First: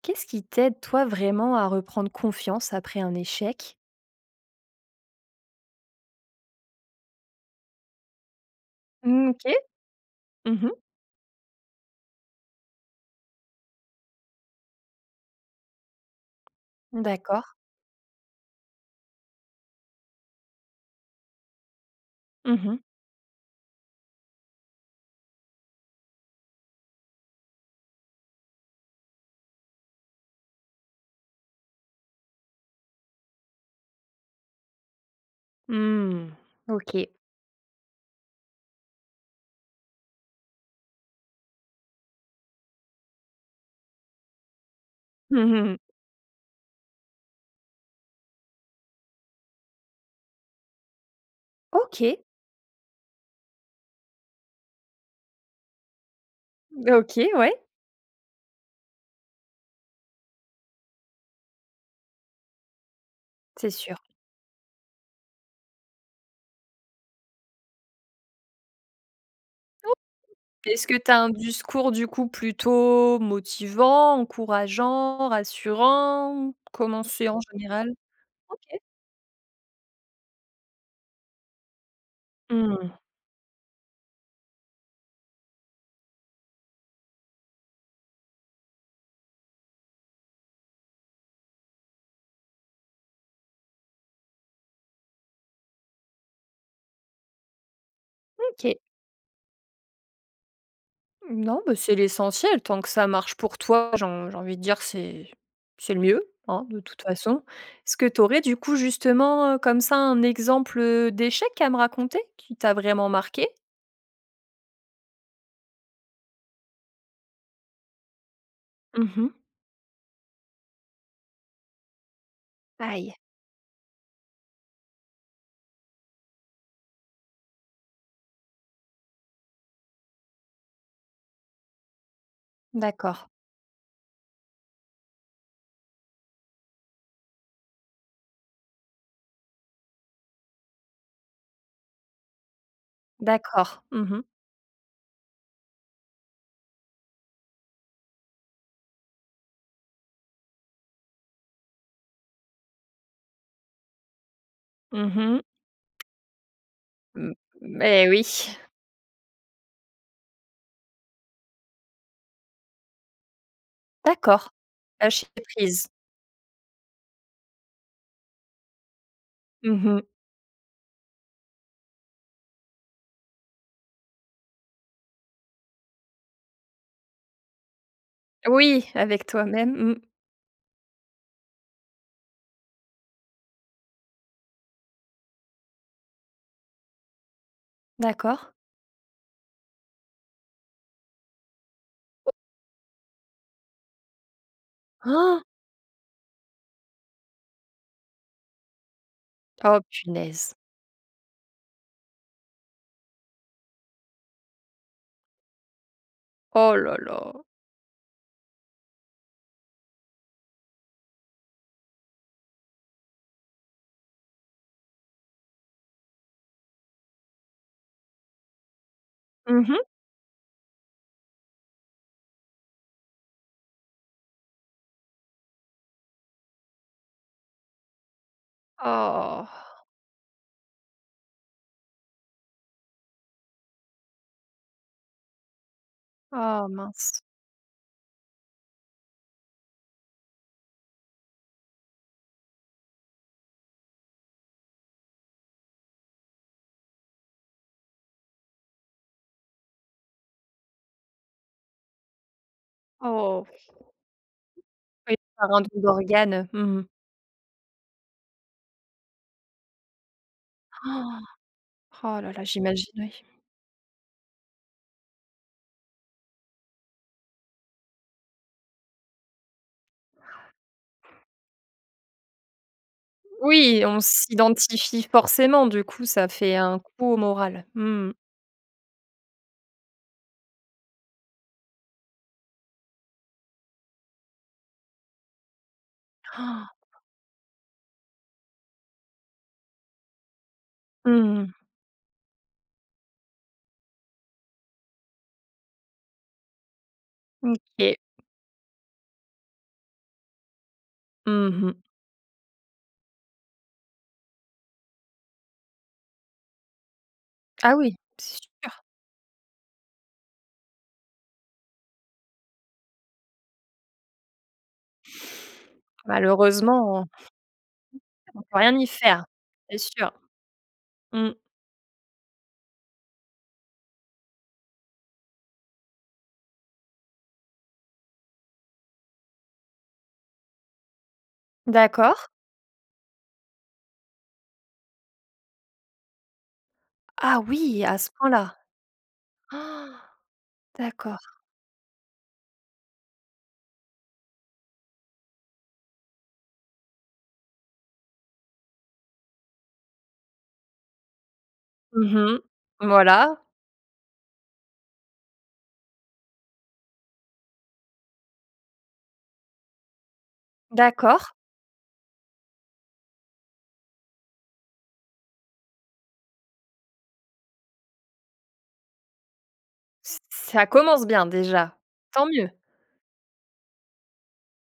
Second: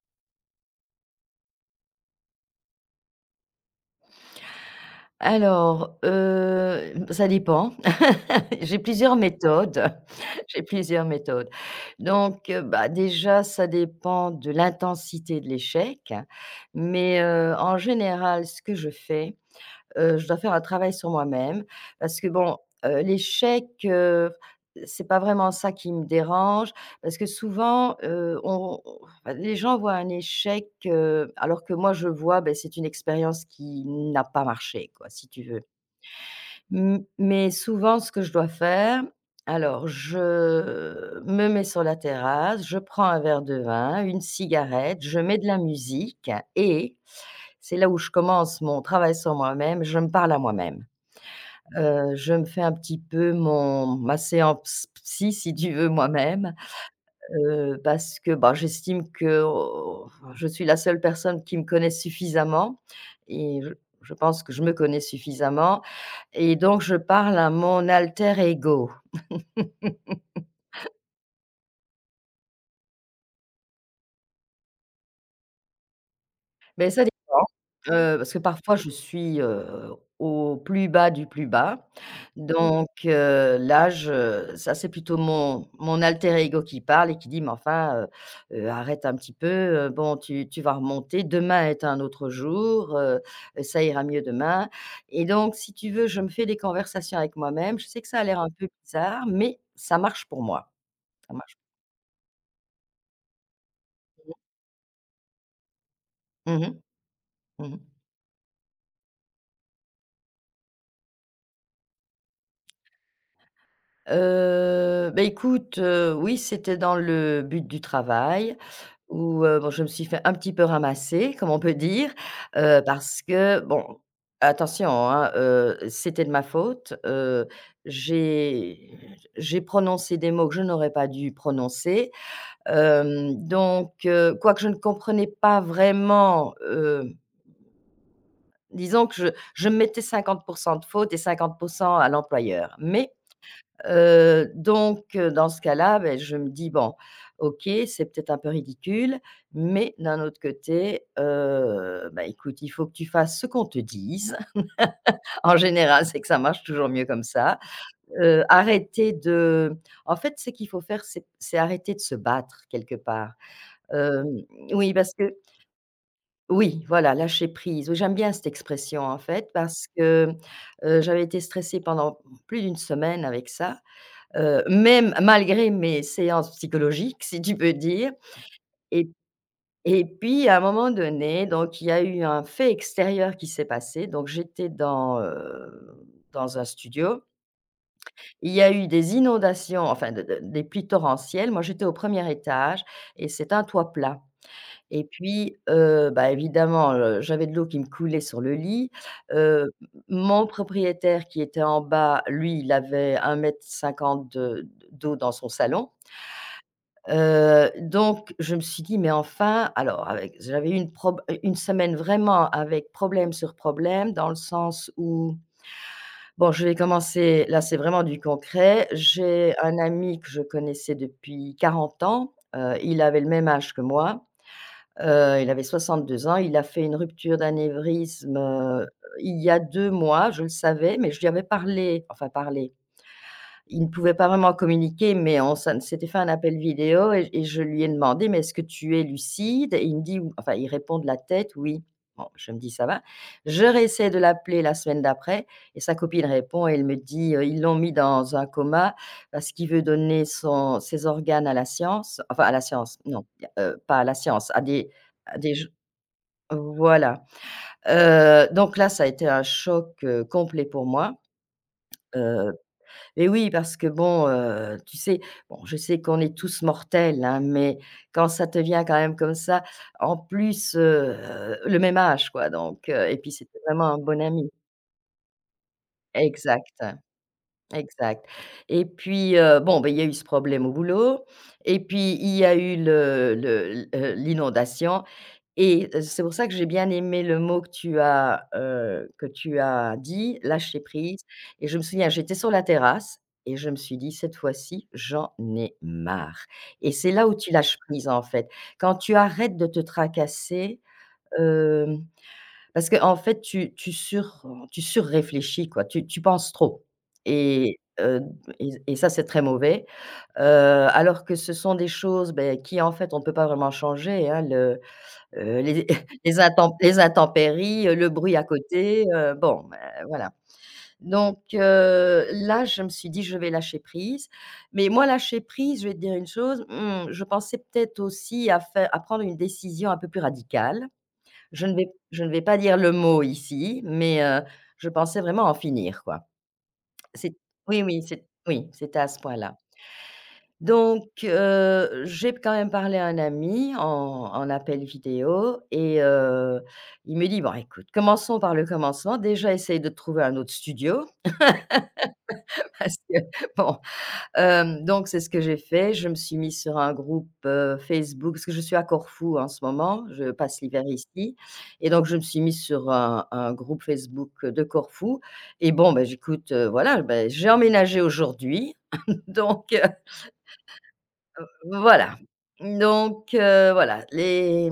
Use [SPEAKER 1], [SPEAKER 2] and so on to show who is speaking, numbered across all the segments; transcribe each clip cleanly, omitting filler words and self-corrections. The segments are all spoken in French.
[SPEAKER 1] Qu'est-ce qui t'aide, toi, vraiment à reprendre confiance après un échec?
[SPEAKER 2] Alors, ça dépend. J'ai plusieurs
[SPEAKER 1] Mmh, OK.
[SPEAKER 2] méthodes, j'ai
[SPEAKER 1] Mmh.
[SPEAKER 2] plusieurs méthodes. Donc, bah, déjà, ça dépend de l'intensité de l'échec, mais,
[SPEAKER 1] D'accord.
[SPEAKER 2] en général, ce que je fais, je dois faire un travail sur moi-même parce que bon,
[SPEAKER 1] Mmh mh.
[SPEAKER 2] l'échec, c'est pas vraiment ça qui me dérange parce que souvent, on enfin, les gens voient un échec, alors que moi je vois, ben c'est une expérience qui n'a pas marché quoi, si tu veux.
[SPEAKER 1] Mmh.
[SPEAKER 2] M
[SPEAKER 1] OK.
[SPEAKER 2] mais souvent, ce que je dois faire, alors je me mets sur la terrasse, je prends un verre de vin, une cigarette, je mets de la
[SPEAKER 1] Mmh.
[SPEAKER 2] musique et c'est là où je commence mon travail sur moi-même, je me parle à moi-même.
[SPEAKER 1] OK.
[SPEAKER 2] Je me fais un petit peu mon ma séance psy, si tu veux, moi-même,
[SPEAKER 1] OK, ouais.
[SPEAKER 2] parce que, bah, j'estime que, oh, je suis la seule personne qui me connaisse suffisamment et
[SPEAKER 1] C'est
[SPEAKER 2] je
[SPEAKER 1] sûr.
[SPEAKER 2] je pense que je me connais suffisamment et donc je parle à mon alter ego.
[SPEAKER 1] Est-ce que tu as un discours, du coup, plutôt motivant, encourageant, rassurant?
[SPEAKER 2] Mais
[SPEAKER 1] Comment
[SPEAKER 2] ça
[SPEAKER 1] c'est en
[SPEAKER 2] dépend,
[SPEAKER 1] général?
[SPEAKER 2] parce que
[SPEAKER 1] OK.
[SPEAKER 2] parfois je suis, au plus bas du plus bas. Donc
[SPEAKER 1] Mmh.
[SPEAKER 2] là je ça c'est plutôt mon alter ego qui parle et qui dit: «Mais enfin, arrête un petit peu, bon tu vas remonter, demain est un autre jour, ça ira mieux demain» et donc si tu veux, je me fais des conversations avec moi-même. Je sais que ça a l'air un peu
[SPEAKER 1] OK.
[SPEAKER 2] bizarre, mais ça marche pour moi. Ça marche.
[SPEAKER 1] Non, bah, c'est l'essentiel. Tant que ça marche pour toi, j'ai envie de dire, c'est le mieux,
[SPEAKER 2] Mmh
[SPEAKER 1] hein,
[SPEAKER 2] mh.
[SPEAKER 1] de toute façon.
[SPEAKER 2] Mmh mh.
[SPEAKER 1] Est-ce que tu aurais du coup justement, comme ça, un exemple, d'échec à me raconter qui t'a vraiment marqué?
[SPEAKER 2] Bah, écoute, oui, c'était dans le but du travail
[SPEAKER 1] Mmh.
[SPEAKER 2] où, bon, je me suis fait un petit peu ramasser, comme on peut dire,
[SPEAKER 1] Aïe,
[SPEAKER 2] parce que bon, attention, hein, c'était de ma faute, j'ai j'ai prononcé des mots que je n'aurais pas dû prononcer,
[SPEAKER 1] d'accord,
[SPEAKER 2] donc quoique je ne comprenais pas vraiment, disons que je mettais 50% de faute et 50% à l'employeur, mais
[SPEAKER 1] d'accord. Mmh mh.
[SPEAKER 2] Donc dans ce cas-là, beh, je me dis: «Bon, OK, c'est peut-être un peu ridicule, mais d'un autre côté, bah, écoute, il faut que tu fasses ce qu'on te dise».
[SPEAKER 1] Mmh mh.
[SPEAKER 2] En général, c'est que ça marche toujours mieux comme ça.
[SPEAKER 1] Mmh, eh oui,
[SPEAKER 2] Arrêter de En fait, ce qu'il faut faire, c'est arrêter de se battre quelque part. Hem,
[SPEAKER 1] d'accord.
[SPEAKER 2] oui, parce
[SPEAKER 1] Lâcher
[SPEAKER 2] que
[SPEAKER 1] prise.
[SPEAKER 2] oui, voilà, lâcher prise. Oui, j'aime bien cette expression en fait parce
[SPEAKER 1] Mmh.
[SPEAKER 2] que, j'avais été stressée pendant plus d'une semaine avec ça. Même malgré mes séances psychologiques, si tu peux dire,
[SPEAKER 1] Oui,
[SPEAKER 2] et
[SPEAKER 1] avec toi-même. Mmh.
[SPEAKER 2] puis à un moment donné, donc il y a eu un fait extérieur qui s'est passé. Donc j'étais dans, dans un studio. Il
[SPEAKER 1] D'accord.
[SPEAKER 2] y a eu des inondations, enfin de des pluies torrentielles. Moi, j'étais au premier étage et c'est un toit plat et
[SPEAKER 1] Han!
[SPEAKER 2] puis, bah, évidemment, j'avais de l'eau qui me coulait sur le lit. Heu,
[SPEAKER 1] Oh
[SPEAKER 2] Mon
[SPEAKER 1] punaise.
[SPEAKER 2] propriétaire qui était en bas, lui, il avait 1,50 m de d'eau dans son salon.
[SPEAKER 1] Oh là là.
[SPEAKER 2] Donc je me suis dit: «Mais enfin» alors avec j'avais eu une semaine vraiment avec problème sur problème dans le sens où bon, je vais commencer là, c'est vraiment du concret. J'ai
[SPEAKER 1] Mmh.
[SPEAKER 2] un ami que je connaissais depuis 40 ans, il avait le même âge que moi, il avait 62 ans, il a fait une rupture d'anévrisme, il
[SPEAKER 1] Oh.
[SPEAKER 2] y a 2 mois. Je le savais, mais je lui avais parlé, enfin parlé, il ne pouvait pas vraiment communiquer, mais on s'était fait un appel
[SPEAKER 1] Oh
[SPEAKER 2] vidéo
[SPEAKER 1] mince.
[SPEAKER 2] et je lui ai demandé: «Mais est-ce que tu es lucide?» et il me dit: «Ou» enfin, il répond de la tête: «Oui». Bon, je me dis: «Ça va». Je réessaie de l'appeler la semaine d'après et sa copine répond et elle me dit, «Ils l'ont mis dans un coma parce qu'il veut donner son ses organes à la science», enfin à la science, non,
[SPEAKER 1] Oh.
[SPEAKER 2] pas à la science,
[SPEAKER 1] Oui,
[SPEAKER 2] à
[SPEAKER 1] par
[SPEAKER 2] des
[SPEAKER 1] un
[SPEAKER 2] j
[SPEAKER 1] don d'organe, mmh.
[SPEAKER 2] voilà. Donc là, ça a été un choc, complet pour moi,
[SPEAKER 1] Oh là là,
[SPEAKER 2] heu
[SPEAKER 1] j'imagine, oui.
[SPEAKER 2] et oui, parce que bon, tu sais, bon, je sais qu'on est tous mortels, hein, mais quand ça te vient quand même comme ça, en plus, le même âge quoi, donc et puis c'était
[SPEAKER 1] Oui,
[SPEAKER 2] vraiment un
[SPEAKER 1] on
[SPEAKER 2] bon ami.
[SPEAKER 1] s'identifie forcément, du coup, ça fait
[SPEAKER 2] Exact,
[SPEAKER 1] un coup au moral. Mmh.
[SPEAKER 2] exact, et puis, bon, ben il y a eu ce problème au boulot et puis il y a eu le l l'inondation et c'est pour ça que j'ai bien aimé le mot que tu as dit: «Lâcher prise»,
[SPEAKER 1] Mmh.
[SPEAKER 2] et je me souviens, j'étais sur la terrasse et je me suis dit: «Cette fois-ci, j'en ai marre» et c'est là où tu lâches
[SPEAKER 1] OK.
[SPEAKER 2] prise, en fait. Quand tu arrêtes de te tracasser,
[SPEAKER 1] Mmh mh.
[SPEAKER 2] hem, parce qu'en fait, tu surréfléchis, quoi, tu penses trop
[SPEAKER 1] Ah
[SPEAKER 2] et
[SPEAKER 1] oui, c'est sûr.
[SPEAKER 2] et ça, c'est très mauvais, alors que ce sont des choses, beh, qui, en fait, on ne peut pas vraiment changer, hein. Le Les les
[SPEAKER 1] Malheureusement,
[SPEAKER 2] intempéries, le bruit
[SPEAKER 1] on
[SPEAKER 2] à
[SPEAKER 1] peut rien y
[SPEAKER 2] côté,
[SPEAKER 1] faire,
[SPEAKER 2] bon,
[SPEAKER 1] c'est
[SPEAKER 2] bah,
[SPEAKER 1] sûr.
[SPEAKER 2] voilà.
[SPEAKER 1] Mmh.
[SPEAKER 2] Donc là, je me suis dit: «Je vais lâcher prise». Mais moi, lâcher prise, je vais te dire une chose, je pensais peut-être aussi à faire, à prendre une décision un peu plus radicale. Je ne vais
[SPEAKER 1] D'accord.
[SPEAKER 2] je ne vais pas dire le mot ici, mais je pensais vraiment en finir, quoi. C'est
[SPEAKER 1] Ah
[SPEAKER 2] Oui,
[SPEAKER 1] oui, à
[SPEAKER 2] oui,
[SPEAKER 1] ce
[SPEAKER 2] c'est
[SPEAKER 1] point-là.
[SPEAKER 2] oui, c'était à ce point-là. Donc,
[SPEAKER 1] D'accord.
[SPEAKER 2] j'ai quand même parlé à un ami en appel vidéo et il me dit: «Bon écoute, commençons par le commencement. Déjà essaye de trouver un autre studio».
[SPEAKER 1] Mmh mh.
[SPEAKER 2] Parce que
[SPEAKER 1] Voilà,
[SPEAKER 2] bon, donc c'est ce que j'ai fait. Je me suis mise sur un groupe, Facebook, parce que je suis à Corfou en ce moment, je passe l'hiver
[SPEAKER 1] d'accord.
[SPEAKER 2] ici, et donc je me suis mise sur un groupe Facebook de Corfou et bon, ben j'écoute, voilà, beh, j'ai emménagé aujourd'hui donc
[SPEAKER 1] Ç Ça commence bien déjà,
[SPEAKER 2] voilà.
[SPEAKER 1] tant mieux.
[SPEAKER 2] Donc voilà, les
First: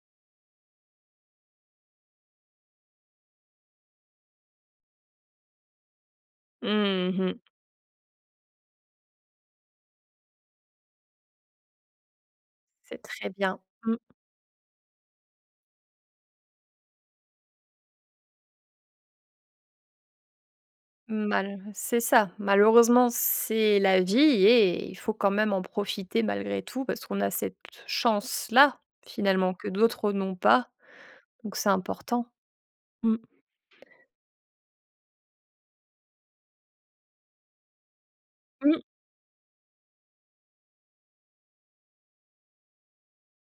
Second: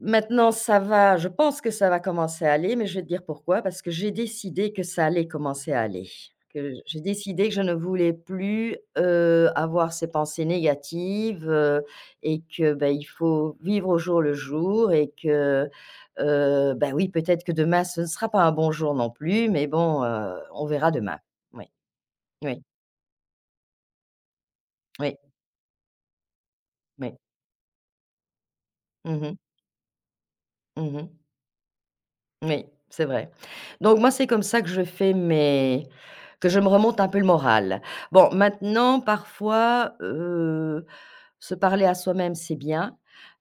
[SPEAKER 2] maintenant ça va, je pense que ça va commencer à aller, mais je vais te dire pourquoi: parce que j'ai décidé que ça allait commencer à aller, que j'ai
[SPEAKER 1] Mmh mh.
[SPEAKER 2] décidé que je ne voulais plus, avoir ces pensées négatives, et que, bah,
[SPEAKER 1] C'est
[SPEAKER 2] il
[SPEAKER 1] très
[SPEAKER 2] faut
[SPEAKER 1] bien.
[SPEAKER 2] vivre
[SPEAKER 1] Mmh.
[SPEAKER 2] au jour le jour et que, bah, oui, peut-être que demain ce ne sera pas un bon jour non plus, mais bon, on verra demain.
[SPEAKER 1] Mal
[SPEAKER 2] Oui,
[SPEAKER 1] C'est ça.
[SPEAKER 2] oui,
[SPEAKER 1] Malheureusement, c'est la vie et il faut
[SPEAKER 2] oui,
[SPEAKER 1] quand même en profiter malgré tout parce
[SPEAKER 2] oui.
[SPEAKER 1] qu'on a cette chance-là,
[SPEAKER 2] Mmh mh.
[SPEAKER 1] finalement, que d'autres n'ont pas,
[SPEAKER 2] Mmh.
[SPEAKER 1] donc c'est important.
[SPEAKER 2] Oui, c'est
[SPEAKER 1] Mmh.
[SPEAKER 2] vrai. Donc moi, c'est comme ça que je fais mes que je me remonte un peu le moral. Bon,
[SPEAKER 1] Mmh.
[SPEAKER 2] maintenant, parfois, se parler à soi-même, c'est bien.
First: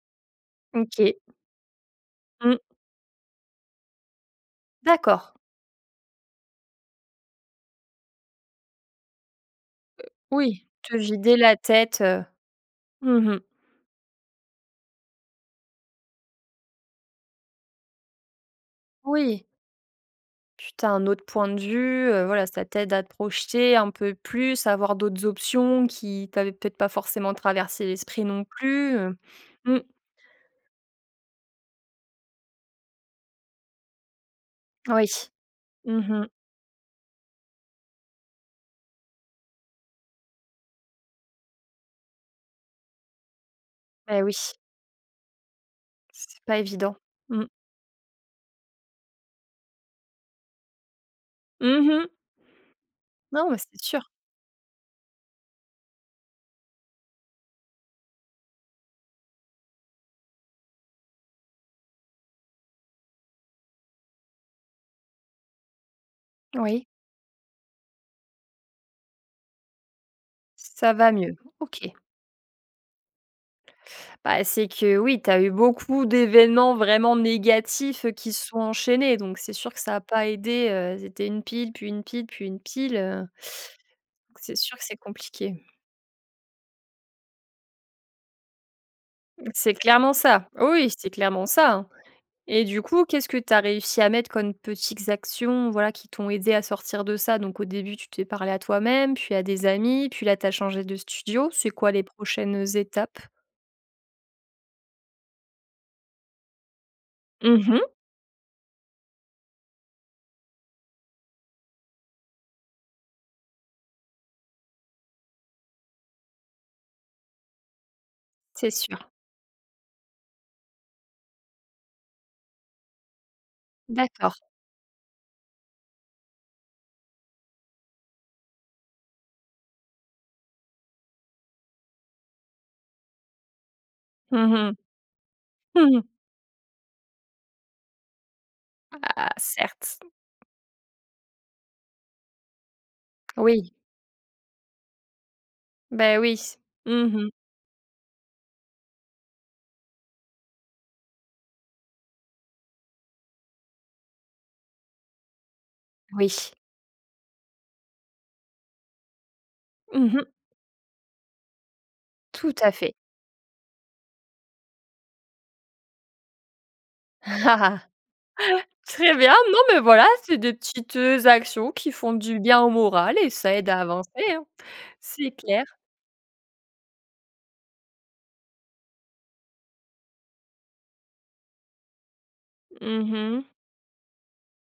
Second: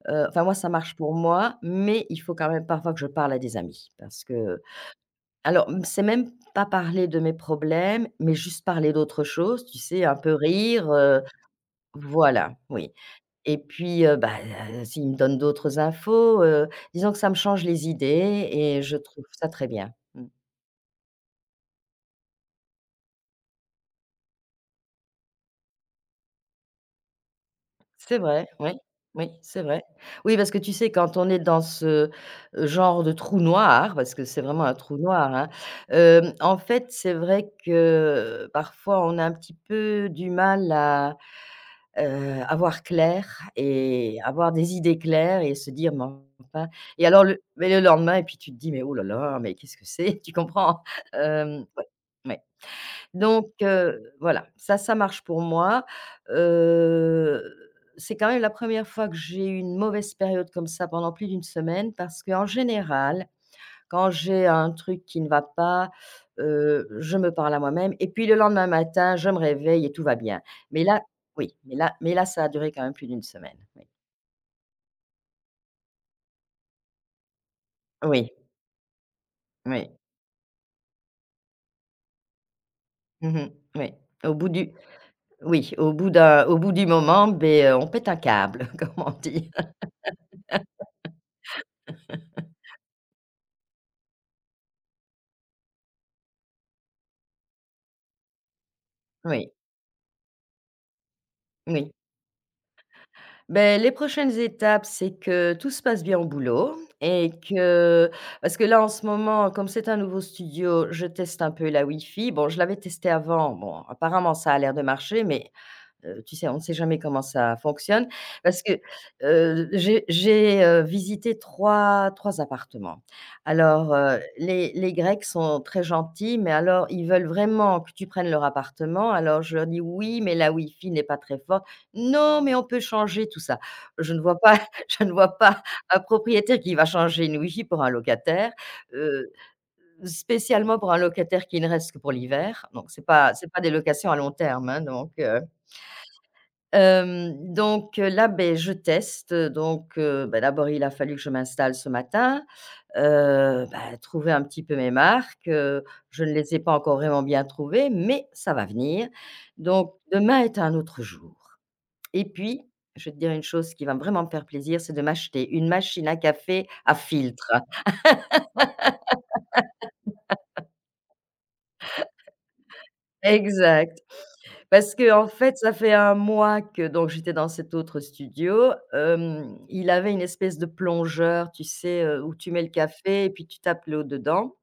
[SPEAKER 2] Enfin moi, ça marche pour
[SPEAKER 1] OK.
[SPEAKER 2] moi, mais il faut quand
[SPEAKER 1] Mmh.
[SPEAKER 2] même parfois que je parle à des amis parce que,
[SPEAKER 1] D'accord.
[SPEAKER 2] alors, c'est même pas parler de mes problèmes, mais juste parler d'autre chose, tu sais, un peu
[SPEAKER 1] Oui,
[SPEAKER 2] rire,
[SPEAKER 1] te vider la tête,
[SPEAKER 2] voilà, oui,
[SPEAKER 1] mmh.
[SPEAKER 2] et puis, bah, s'il me donne d'autres infos, disons que ça me change les idées et je trouve
[SPEAKER 1] Oui,
[SPEAKER 2] ça très bien. Mmh.
[SPEAKER 1] puis tu as un autre point de vue, voilà, ça t'aide à te projeter un peu plus, à voir d'autres options qui t'avaient peut-être pas forcément traversé
[SPEAKER 2] C'est
[SPEAKER 1] l'esprit non
[SPEAKER 2] vrai, oui,
[SPEAKER 1] plus.
[SPEAKER 2] oui, c'est
[SPEAKER 1] Mmh,
[SPEAKER 2] vrai. Oui, parce que tu sais, quand on est dans ce genre de trou noir, parce que c'est vraiment un trou
[SPEAKER 1] oui.
[SPEAKER 2] noir, hein,
[SPEAKER 1] Mmh mh.
[SPEAKER 2] en fait, c'est vrai que parfois on a un petit peu du mal à. Avoir clair et
[SPEAKER 1] Bah oui.
[SPEAKER 2] avoir des idées claires et se dire: «Mais
[SPEAKER 1] C'est pas
[SPEAKER 2] enfin»,
[SPEAKER 1] évident.
[SPEAKER 2] et alors le,
[SPEAKER 1] Mmh.
[SPEAKER 2] mais le lendemain et puis tu te dis: «Mais oh là là, mais qu'est-ce que c'est?» Tu comprends? Ouais,
[SPEAKER 1] Mmh.
[SPEAKER 2] ouais.
[SPEAKER 1] Non,
[SPEAKER 2] Donc
[SPEAKER 1] mais c'est sûr.
[SPEAKER 2] voilà, ça marche pour moi. Heu, c'est quand même la première fois que j'ai eu une mauvaise période comme ça pendant plus d'une semaine, parce qu'en général quand j'ai un truc qui ne va pas,
[SPEAKER 1] Oui,
[SPEAKER 2] je me parle à moi-même et puis le lendemain matin, je me réveille et tout va bien. Mais
[SPEAKER 1] ça
[SPEAKER 2] là,
[SPEAKER 1] va mieux.
[SPEAKER 2] oui, mais
[SPEAKER 1] OK.
[SPEAKER 2] là, ça a duré quand même plus d'une semaine, oui.
[SPEAKER 1] Bah, c'est que oui, tu as eu beaucoup d'événements vraiment négatifs,
[SPEAKER 2] Oui,
[SPEAKER 1] qui se sont enchaînés, donc c'est sûr que
[SPEAKER 2] oui.
[SPEAKER 1] ça a pas aidé, c'était une pile, puis une pile, puis une pile,
[SPEAKER 2] Mmh mh, oui. Au bout
[SPEAKER 1] c'est
[SPEAKER 2] du
[SPEAKER 1] sûr que c'est compliqué.
[SPEAKER 2] Oui, au bout du moment, beh, on pète un câble, comme on dit.
[SPEAKER 1] C'est clairement ça. Oui, c'est clairement ça, hein. Et du coup, qu'est-ce que tu as réussi à mettre comme petites actions, voilà, qui t'ont aidé à sortir de ça? Donc au début, tu t'es parlé à toi-même, puis à
[SPEAKER 2] Oui,
[SPEAKER 1] des amis, puis là, tu as changé de studio. C'est quoi
[SPEAKER 2] oui.
[SPEAKER 1] les prochaines étapes?
[SPEAKER 2] Ben les prochaines étapes, c'est que tout se passe bien au boulot, et
[SPEAKER 1] Mmh.
[SPEAKER 2] que, parce que là, en ce moment, comme c'est un nouveau studio, je teste un peu la Wi-Fi. Bon, je l'avais testé avant. Bon, apparemment, ça a l'air de marcher, mais. Tu sais, on sait jamais comment ça fonctionne parce
[SPEAKER 1] C'est
[SPEAKER 2] que,
[SPEAKER 1] sûr.
[SPEAKER 2] j'ai, visité 3 appartements. Alors,
[SPEAKER 1] D'accord.
[SPEAKER 2] les Grecs sont très gentils, mais alors ils veulent vraiment que tu prennes leur appartement. Alors je leur dis: «Oui, mais la wifi n'est pas très forte». «Non, mais on peut changer tout ça». Je ne vois
[SPEAKER 1] Mmh
[SPEAKER 2] pas
[SPEAKER 1] mh.
[SPEAKER 2] je ne vois pas un
[SPEAKER 1] Mmh.
[SPEAKER 2] propriétaire qui va changer une wifi pour un locataire, heu,
[SPEAKER 1] Ah certes.
[SPEAKER 2] spécialement pour un locataire qui ne reste que pour l'hiver. Donc c'est pas des
[SPEAKER 1] Oui,
[SPEAKER 2] locations à long terme, hein, donc
[SPEAKER 1] ben oui. Mmh.
[SPEAKER 2] Hem, donc là, ben je teste, bah, d'abord, il a fallu que je m'installe ce matin, bah, trouver un petit peu mes marques, je
[SPEAKER 1] Oui.
[SPEAKER 2] ne les ai pas encore vraiment bien trouvées, mais ça va venir. Donc
[SPEAKER 1] Mmh.
[SPEAKER 2] demain est un autre jour et
[SPEAKER 1] Tout
[SPEAKER 2] puis,
[SPEAKER 1] à fait.
[SPEAKER 2] je vais te dire une chose qui va vraiment me faire plaisir, c'est de m'acheter une machine à café à filtre.
[SPEAKER 1] Très bien. Non, mais voilà, c'est des petites, actions qui font du bien au moral et ça aide à
[SPEAKER 2] Exact.
[SPEAKER 1] avancer, hein.
[SPEAKER 2] Parce que en
[SPEAKER 1] C'est
[SPEAKER 2] fait,
[SPEAKER 1] clair.
[SPEAKER 2] ça fait un mois que donc j'étais dans cet autre studio, il avait une espèce de plongeur, tu sais, où tu mets le café et
[SPEAKER 1] Mmh.
[SPEAKER 2] puis tu tapes l'eau dedans.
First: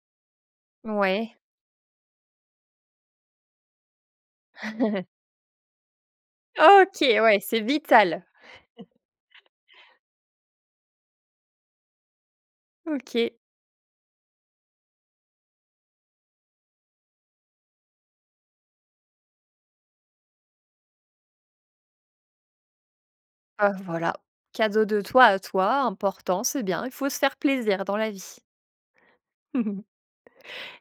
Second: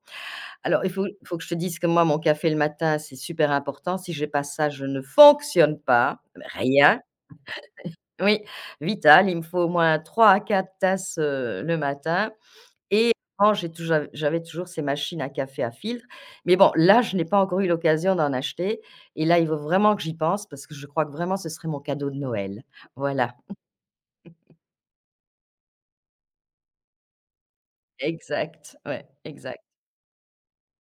[SPEAKER 2] Alors il faut il
[SPEAKER 1] Ouais.
[SPEAKER 2] faut que je te dise que moi, mon café le matin, c'est super important. Si j'ai pas ça, je ne fonctionne pas, rien.
[SPEAKER 1] OK, ouais, c'est vital.
[SPEAKER 2] Oui, vital, il me faut au moins 3 à 4 tasses, le matin et
[SPEAKER 1] OK.
[SPEAKER 2] avant, j'avais toujours ces machines à café à filtre, mais bon, là, je n'ai pas encore eu l'occasion d'en acheter et là, il faut vraiment que j'y pense parce que je crois que vraiment ce serait mon cadeau de Noël. Voilà,
[SPEAKER 1] Bah, voilà, cadeau de toi à toi, important, c'est bien, il faut se faire plaisir dans la vie.
[SPEAKER 2] exact, ouais, exact.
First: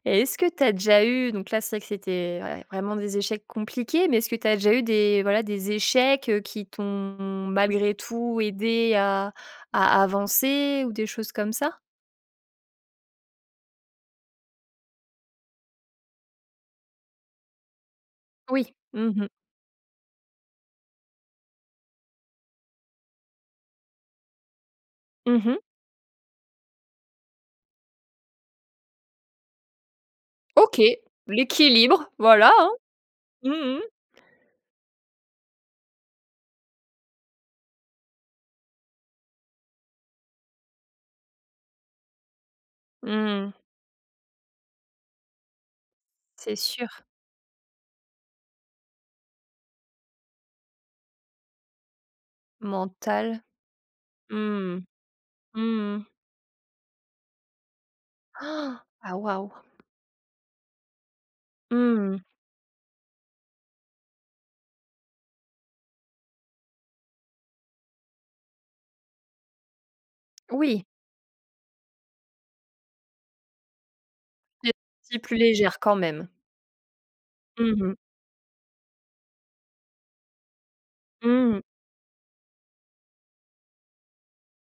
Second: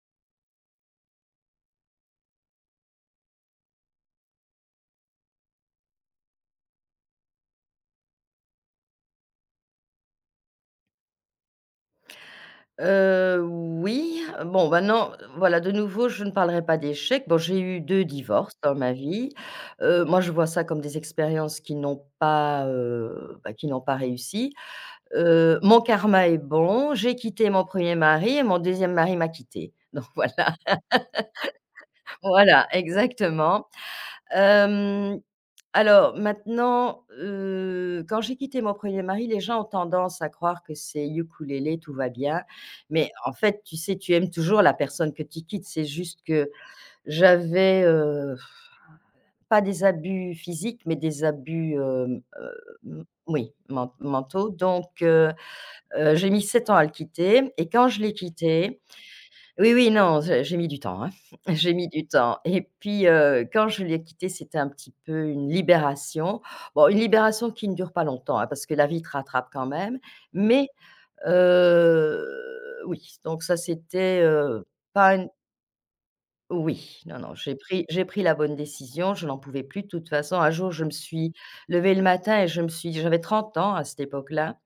[SPEAKER 1] Et est-ce que tu as déjà eu donc là, c'est vrai que c'était ouais, vraiment des échecs compliqués, mais est-ce que tu as déjà eu des voilà, des échecs, qui t'ont malgré tout aidé à avancer ou des choses comme ça?
[SPEAKER 2] Oui, bon, bah, non, voilà, de nouveau, je ne parlerai pas d'échecs. Bon, j'ai eu 2 divorces
[SPEAKER 1] Oui.
[SPEAKER 2] dans ma
[SPEAKER 1] Mmh mh.
[SPEAKER 2] vie. Moi, je vois ça comme des expériences qui n'ont pas, bah, qui n'ont pas réussi.
[SPEAKER 1] Mmh.
[SPEAKER 2] Mon karma est bon, j'ai quitté mon premier mari et mon deuxième mari m'a quittée, donc voilà.
[SPEAKER 1] OK, l'équilibre, voilà,
[SPEAKER 2] Voilà,
[SPEAKER 1] hein. Mmh
[SPEAKER 2] exactement.
[SPEAKER 1] mh.
[SPEAKER 2] Hem, alors maintenant, quand j'ai quitté mon premier mari, les gens ont tendance à croire que c'est ukulélé, tout va bien. Mais en
[SPEAKER 1] Mmh,
[SPEAKER 2] fait, tu sais, tu aimes toujours la personne que tu quittes. C'est juste que
[SPEAKER 1] c'est sûr.
[SPEAKER 2] j'avais, pas des abus physiques, mais des abus, hem, m
[SPEAKER 1] Mental.
[SPEAKER 2] oui, mentaux.
[SPEAKER 1] Mmh. Mmh.
[SPEAKER 2] J'ai mis 7 ans à le quitter et quand je l'ai quitté
[SPEAKER 1] Ah, Ah, waouh!
[SPEAKER 2] oui, oui, non, j'ai mis du temps, hein. J'ai mis du
[SPEAKER 1] Mmh.
[SPEAKER 2] temps et puis, quand je l'ai quitté, c'était un petit peu une libération. Bon, une libération qui ne dure pas longtemps, hein, parce que la vie te rattrape quand même, mais,
[SPEAKER 1] Oui,
[SPEAKER 2] oui, donc ça, c'était,
[SPEAKER 1] tu
[SPEAKER 2] pas
[SPEAKER 1] es
[SPEAKER 2] une
[SPEAKER 1] plus légère quand même.
[SPEAKER 2] oui, non, non, j'ai
[SPEAKER 1] Mmh
[SPEAKER 2] pris
[SPEAKER 1] mh.
[SPEAKER 2] j'ai pris la bonne décision, je n'en pouvais plus. De toute façon, un jour, je me suis
[SPEAKER 1] Mmh.
[SPEAKER 2] levée le matin et je me suis dit, j'avais 30 ans à cette époque-là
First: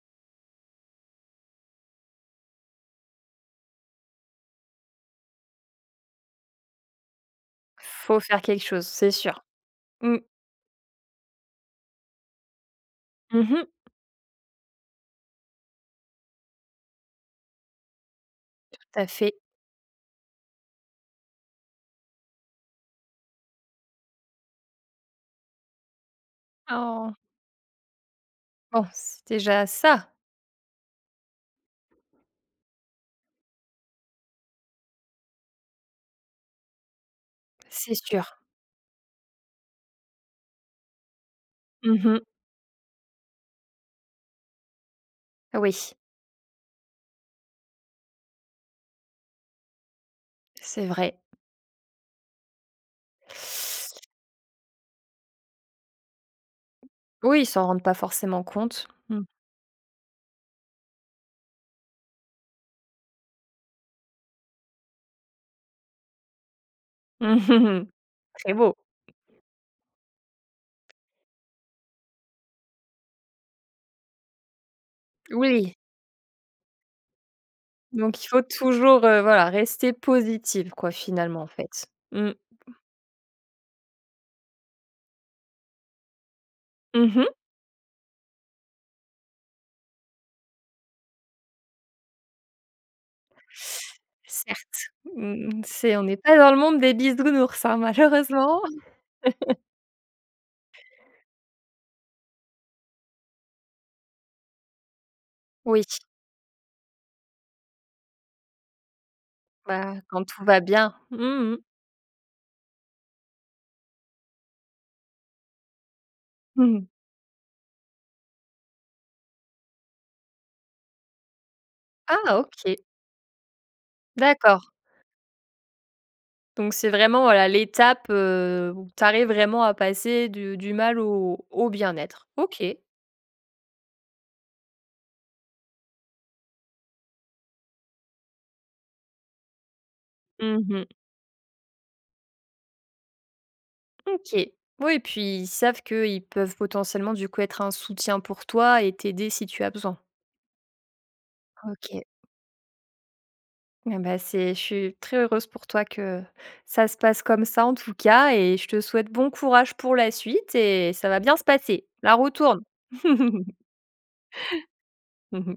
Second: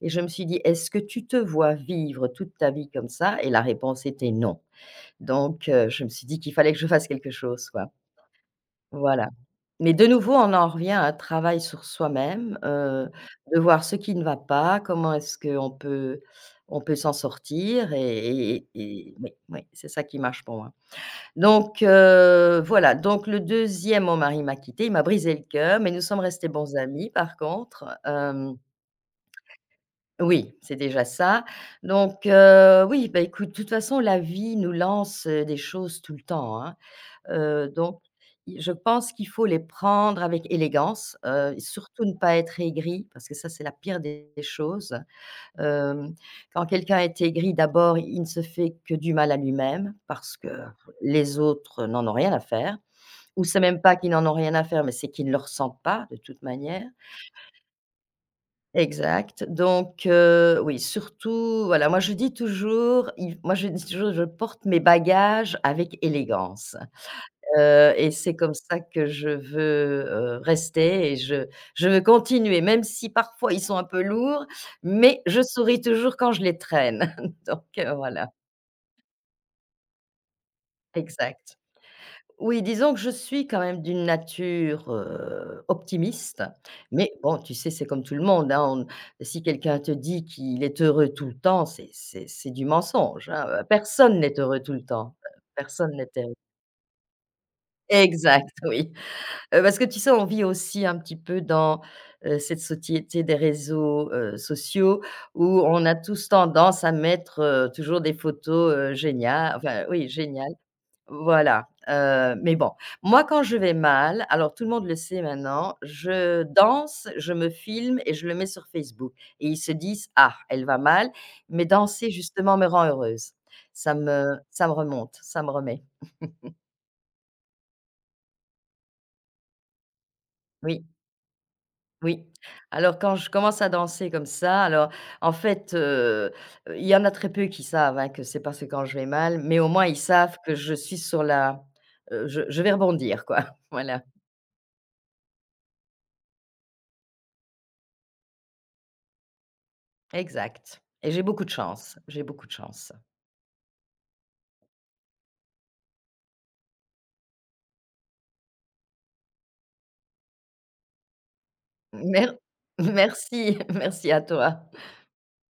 [SPEAKER 2] et je me suis dit: «Est-ce que tu te vois vivre toute ta vie comme ça?» et la réponse était: «Non». Donc je me suis dit qu'il fallait que je fasse quelque chose, quoi.
[SPEAKER 1] Faut faire quelque chose, c'est
[SPEAKER 2] Voilà.
[SPEAKER 1] sûr.
[SPEAKER 2] Mais de
[SPEAKER 1] Mmh.
[SPEAKER 2] nouveau, on en revient à un travail sur soi-même,
[SPEAKER 1] Mmh
[SPEAKER 2] de
[SPEAKER 1] mh.
[SPEAKER 2] voir ce qui ne va pas, comment est-ce qu'on peut s'en sortir et et
[SPEAKER 1] Tout à
[SPEAKER 2] et oui,
[SPEAKER 1] fait.
[SPEAKER 2] oui, c'est ça qui marche pour moi. Donc voilà, donc le deuxième, mon mari m'a quittée, il m'a brisé le cœur, mais nous sommes restés bons amis
[SPEAKER 1] Oh!
[SPEAKER 2] par contre,
[SPEAKER 1] Bon, c'est déjà ça,
[SPEAKER 2] oui, c'est déjà ça. Donc oui, bah, écoute, de toute façon la vie nous lance, des choses tout le temps, hein.
[SPEAKER 1] c'est
[SPEAKER 2] Donc
[SPEAKER 1] sûr.
[SPEAKER 2] i je pense qu'il faut les prendre avec élégance,
[SPEAKER 1] Mmh
[SPEAKER 2] surtout ne
[SPEAKER 1] mh.
[SPEAKER 2] pas être aigri parce que ça, c'est la pire des choses.
[SPEAKER 1] Oui,
[SPEAKER 2] Hem, quand quelqu'un est aigri, d'abord, il ne se fait que du mal à lui-même parce que
[SPEAKER 1] c'est vrai.
[SPEAKER 2] les autres n'en ont rien à faire ou c'est même pas qu'ils n'en ont rien à faire, mais c'est qu'ils ne le ressentent pas de toute manière.
[SPEAKER 1] Oui, ils s'en rendent pas forcément compte. Mmh.
[SPEAKER 2] Exact, donc oui, surtout, voilà, moi, je dis toujours: «Je porte mes bagages avec élégance».
[SPEAKER 1] Mmh mh mh.
[SPEAKER 2] Et c'est
[SPEAKER 1] Très
[SPEAKER 2] comme
[SPEAKER 1] beau.
[SPEAKER 2] ça que je veux, rester et je veux continuer, même si parfois ils sont un peu lourds, mais je
[SPEAKER 1] Oui,
[SPEAKER 2] souris toujours quand je les traîne. Donc
[SPEAKER 1] donc il
[SPEAKER 2] voilà,
[SPEAKER 1] faut toujours, voilà, rester positive quoi, finalement, en
[SPEAKER 2] exact.
[SPEAKER 1] fait. Mmh.
[SPEAKER 2] Oui, disons que je suis quand même d'une nature, optimiste, mais
[SPEAKER 1] Mmh mh.
[SPEAKER 2] bon, tu sais, c'est comme tout le monde, hein, on si quelqu'un te dit qu'il est heureux tout le temps, c'est du mensonge, hein, personne n'est heureux tout le
[SPEAKER 1] Certes,
[SPEAKER 2] temps,
[SPEAKER 1] mmh
[SPEAKER 2] personne
[SPEAKER 1] c'est on
[SPEAKER 2] n'est
[SPEAKER 1] n'est
[SPEAKER 2] heureux
[SPEAKER 1] pas dans le monde des bisounours, hein,
[SPEAKER 2] exact,
[SPEAKER 1] malheureusement.
[SPEAKER 2] oui. Parce que tu sais, on vit aussi un petit peu dans, cette société des réseaux, sociaux où
[SPEAKER 1] Oui,
[SPEAKER 2] on a tous tendance à mettre, toujours des photos, géniales enfin
[SPEAKER 1] bah,
[SPEAKER 2] oui,
[SPEAKER 1] quand tout
[SPEAKER 2] géniales.
[SPEAKER 1] va bien. Mmh mh.
[SPEAKER 2] Voilà, mais bon, moi quand je vais mal, alors tout le monde le sait maintenant, je
[SPEAKER 1] Mmh.
[SPEAKER 2] danse, je me filme et je le mets sur Facebook et ils se disent: «Ah, elle va mal, mais danser
[SPEAKER 1] Ah
[SPEAKER 2] justement me
[SPEAKER 1] OK,
[SPEAKER 2] rend heureuse». Ça me ça
[SPEAKER 1] d'accord.
[SPEAKER 2] me remonte, ça me remet.
[SPEAKER 1] Donc c'est vraiment, voilà, l'étape, où tu arrives vraiment à passer du
[SPEAKER 2] Oui.
[SPEAKER 1] mal au
[SPEAKER 2] Oui.
[SPEAKER 1] bien-être. OK.
[SPEAKER 2] Alors quand je commence à danser comme ça, alors en fait, il y en a très peu qui savent, hein, que c'est parce que quand je vais mal, mais au moins ils savent que
[SPEAKER 1] Mmh
[SPEAKER 2] je
[SPEAKER 1] mh.
[SPEAKER 2] suis sur la je vais rebondir quoi. Voilà,
[SPEAKER 1] OK. Oui et puis ils savent qu'ils peuvent potentiellement, du coup, être un soutien pour toi et t'aider si tu as besoin.
[SPEAKER 2] exact et j'ai beaucoup de chance,
[SPEAKER 1] OK.
[SPEAKER 2] j'ai beaucoup de chance.
[SPEAKER 1] Eh bah, c'est je suis très heureuse pour toi que ça se passe comme ça, en tout cas et je te souhaite bon courage pour la suite et ça va bien se passer. La roue
[SPEAKER 2] Mer
[SPEAKER 1] tourne.
[SPEAKER 2] merci, merci à toi.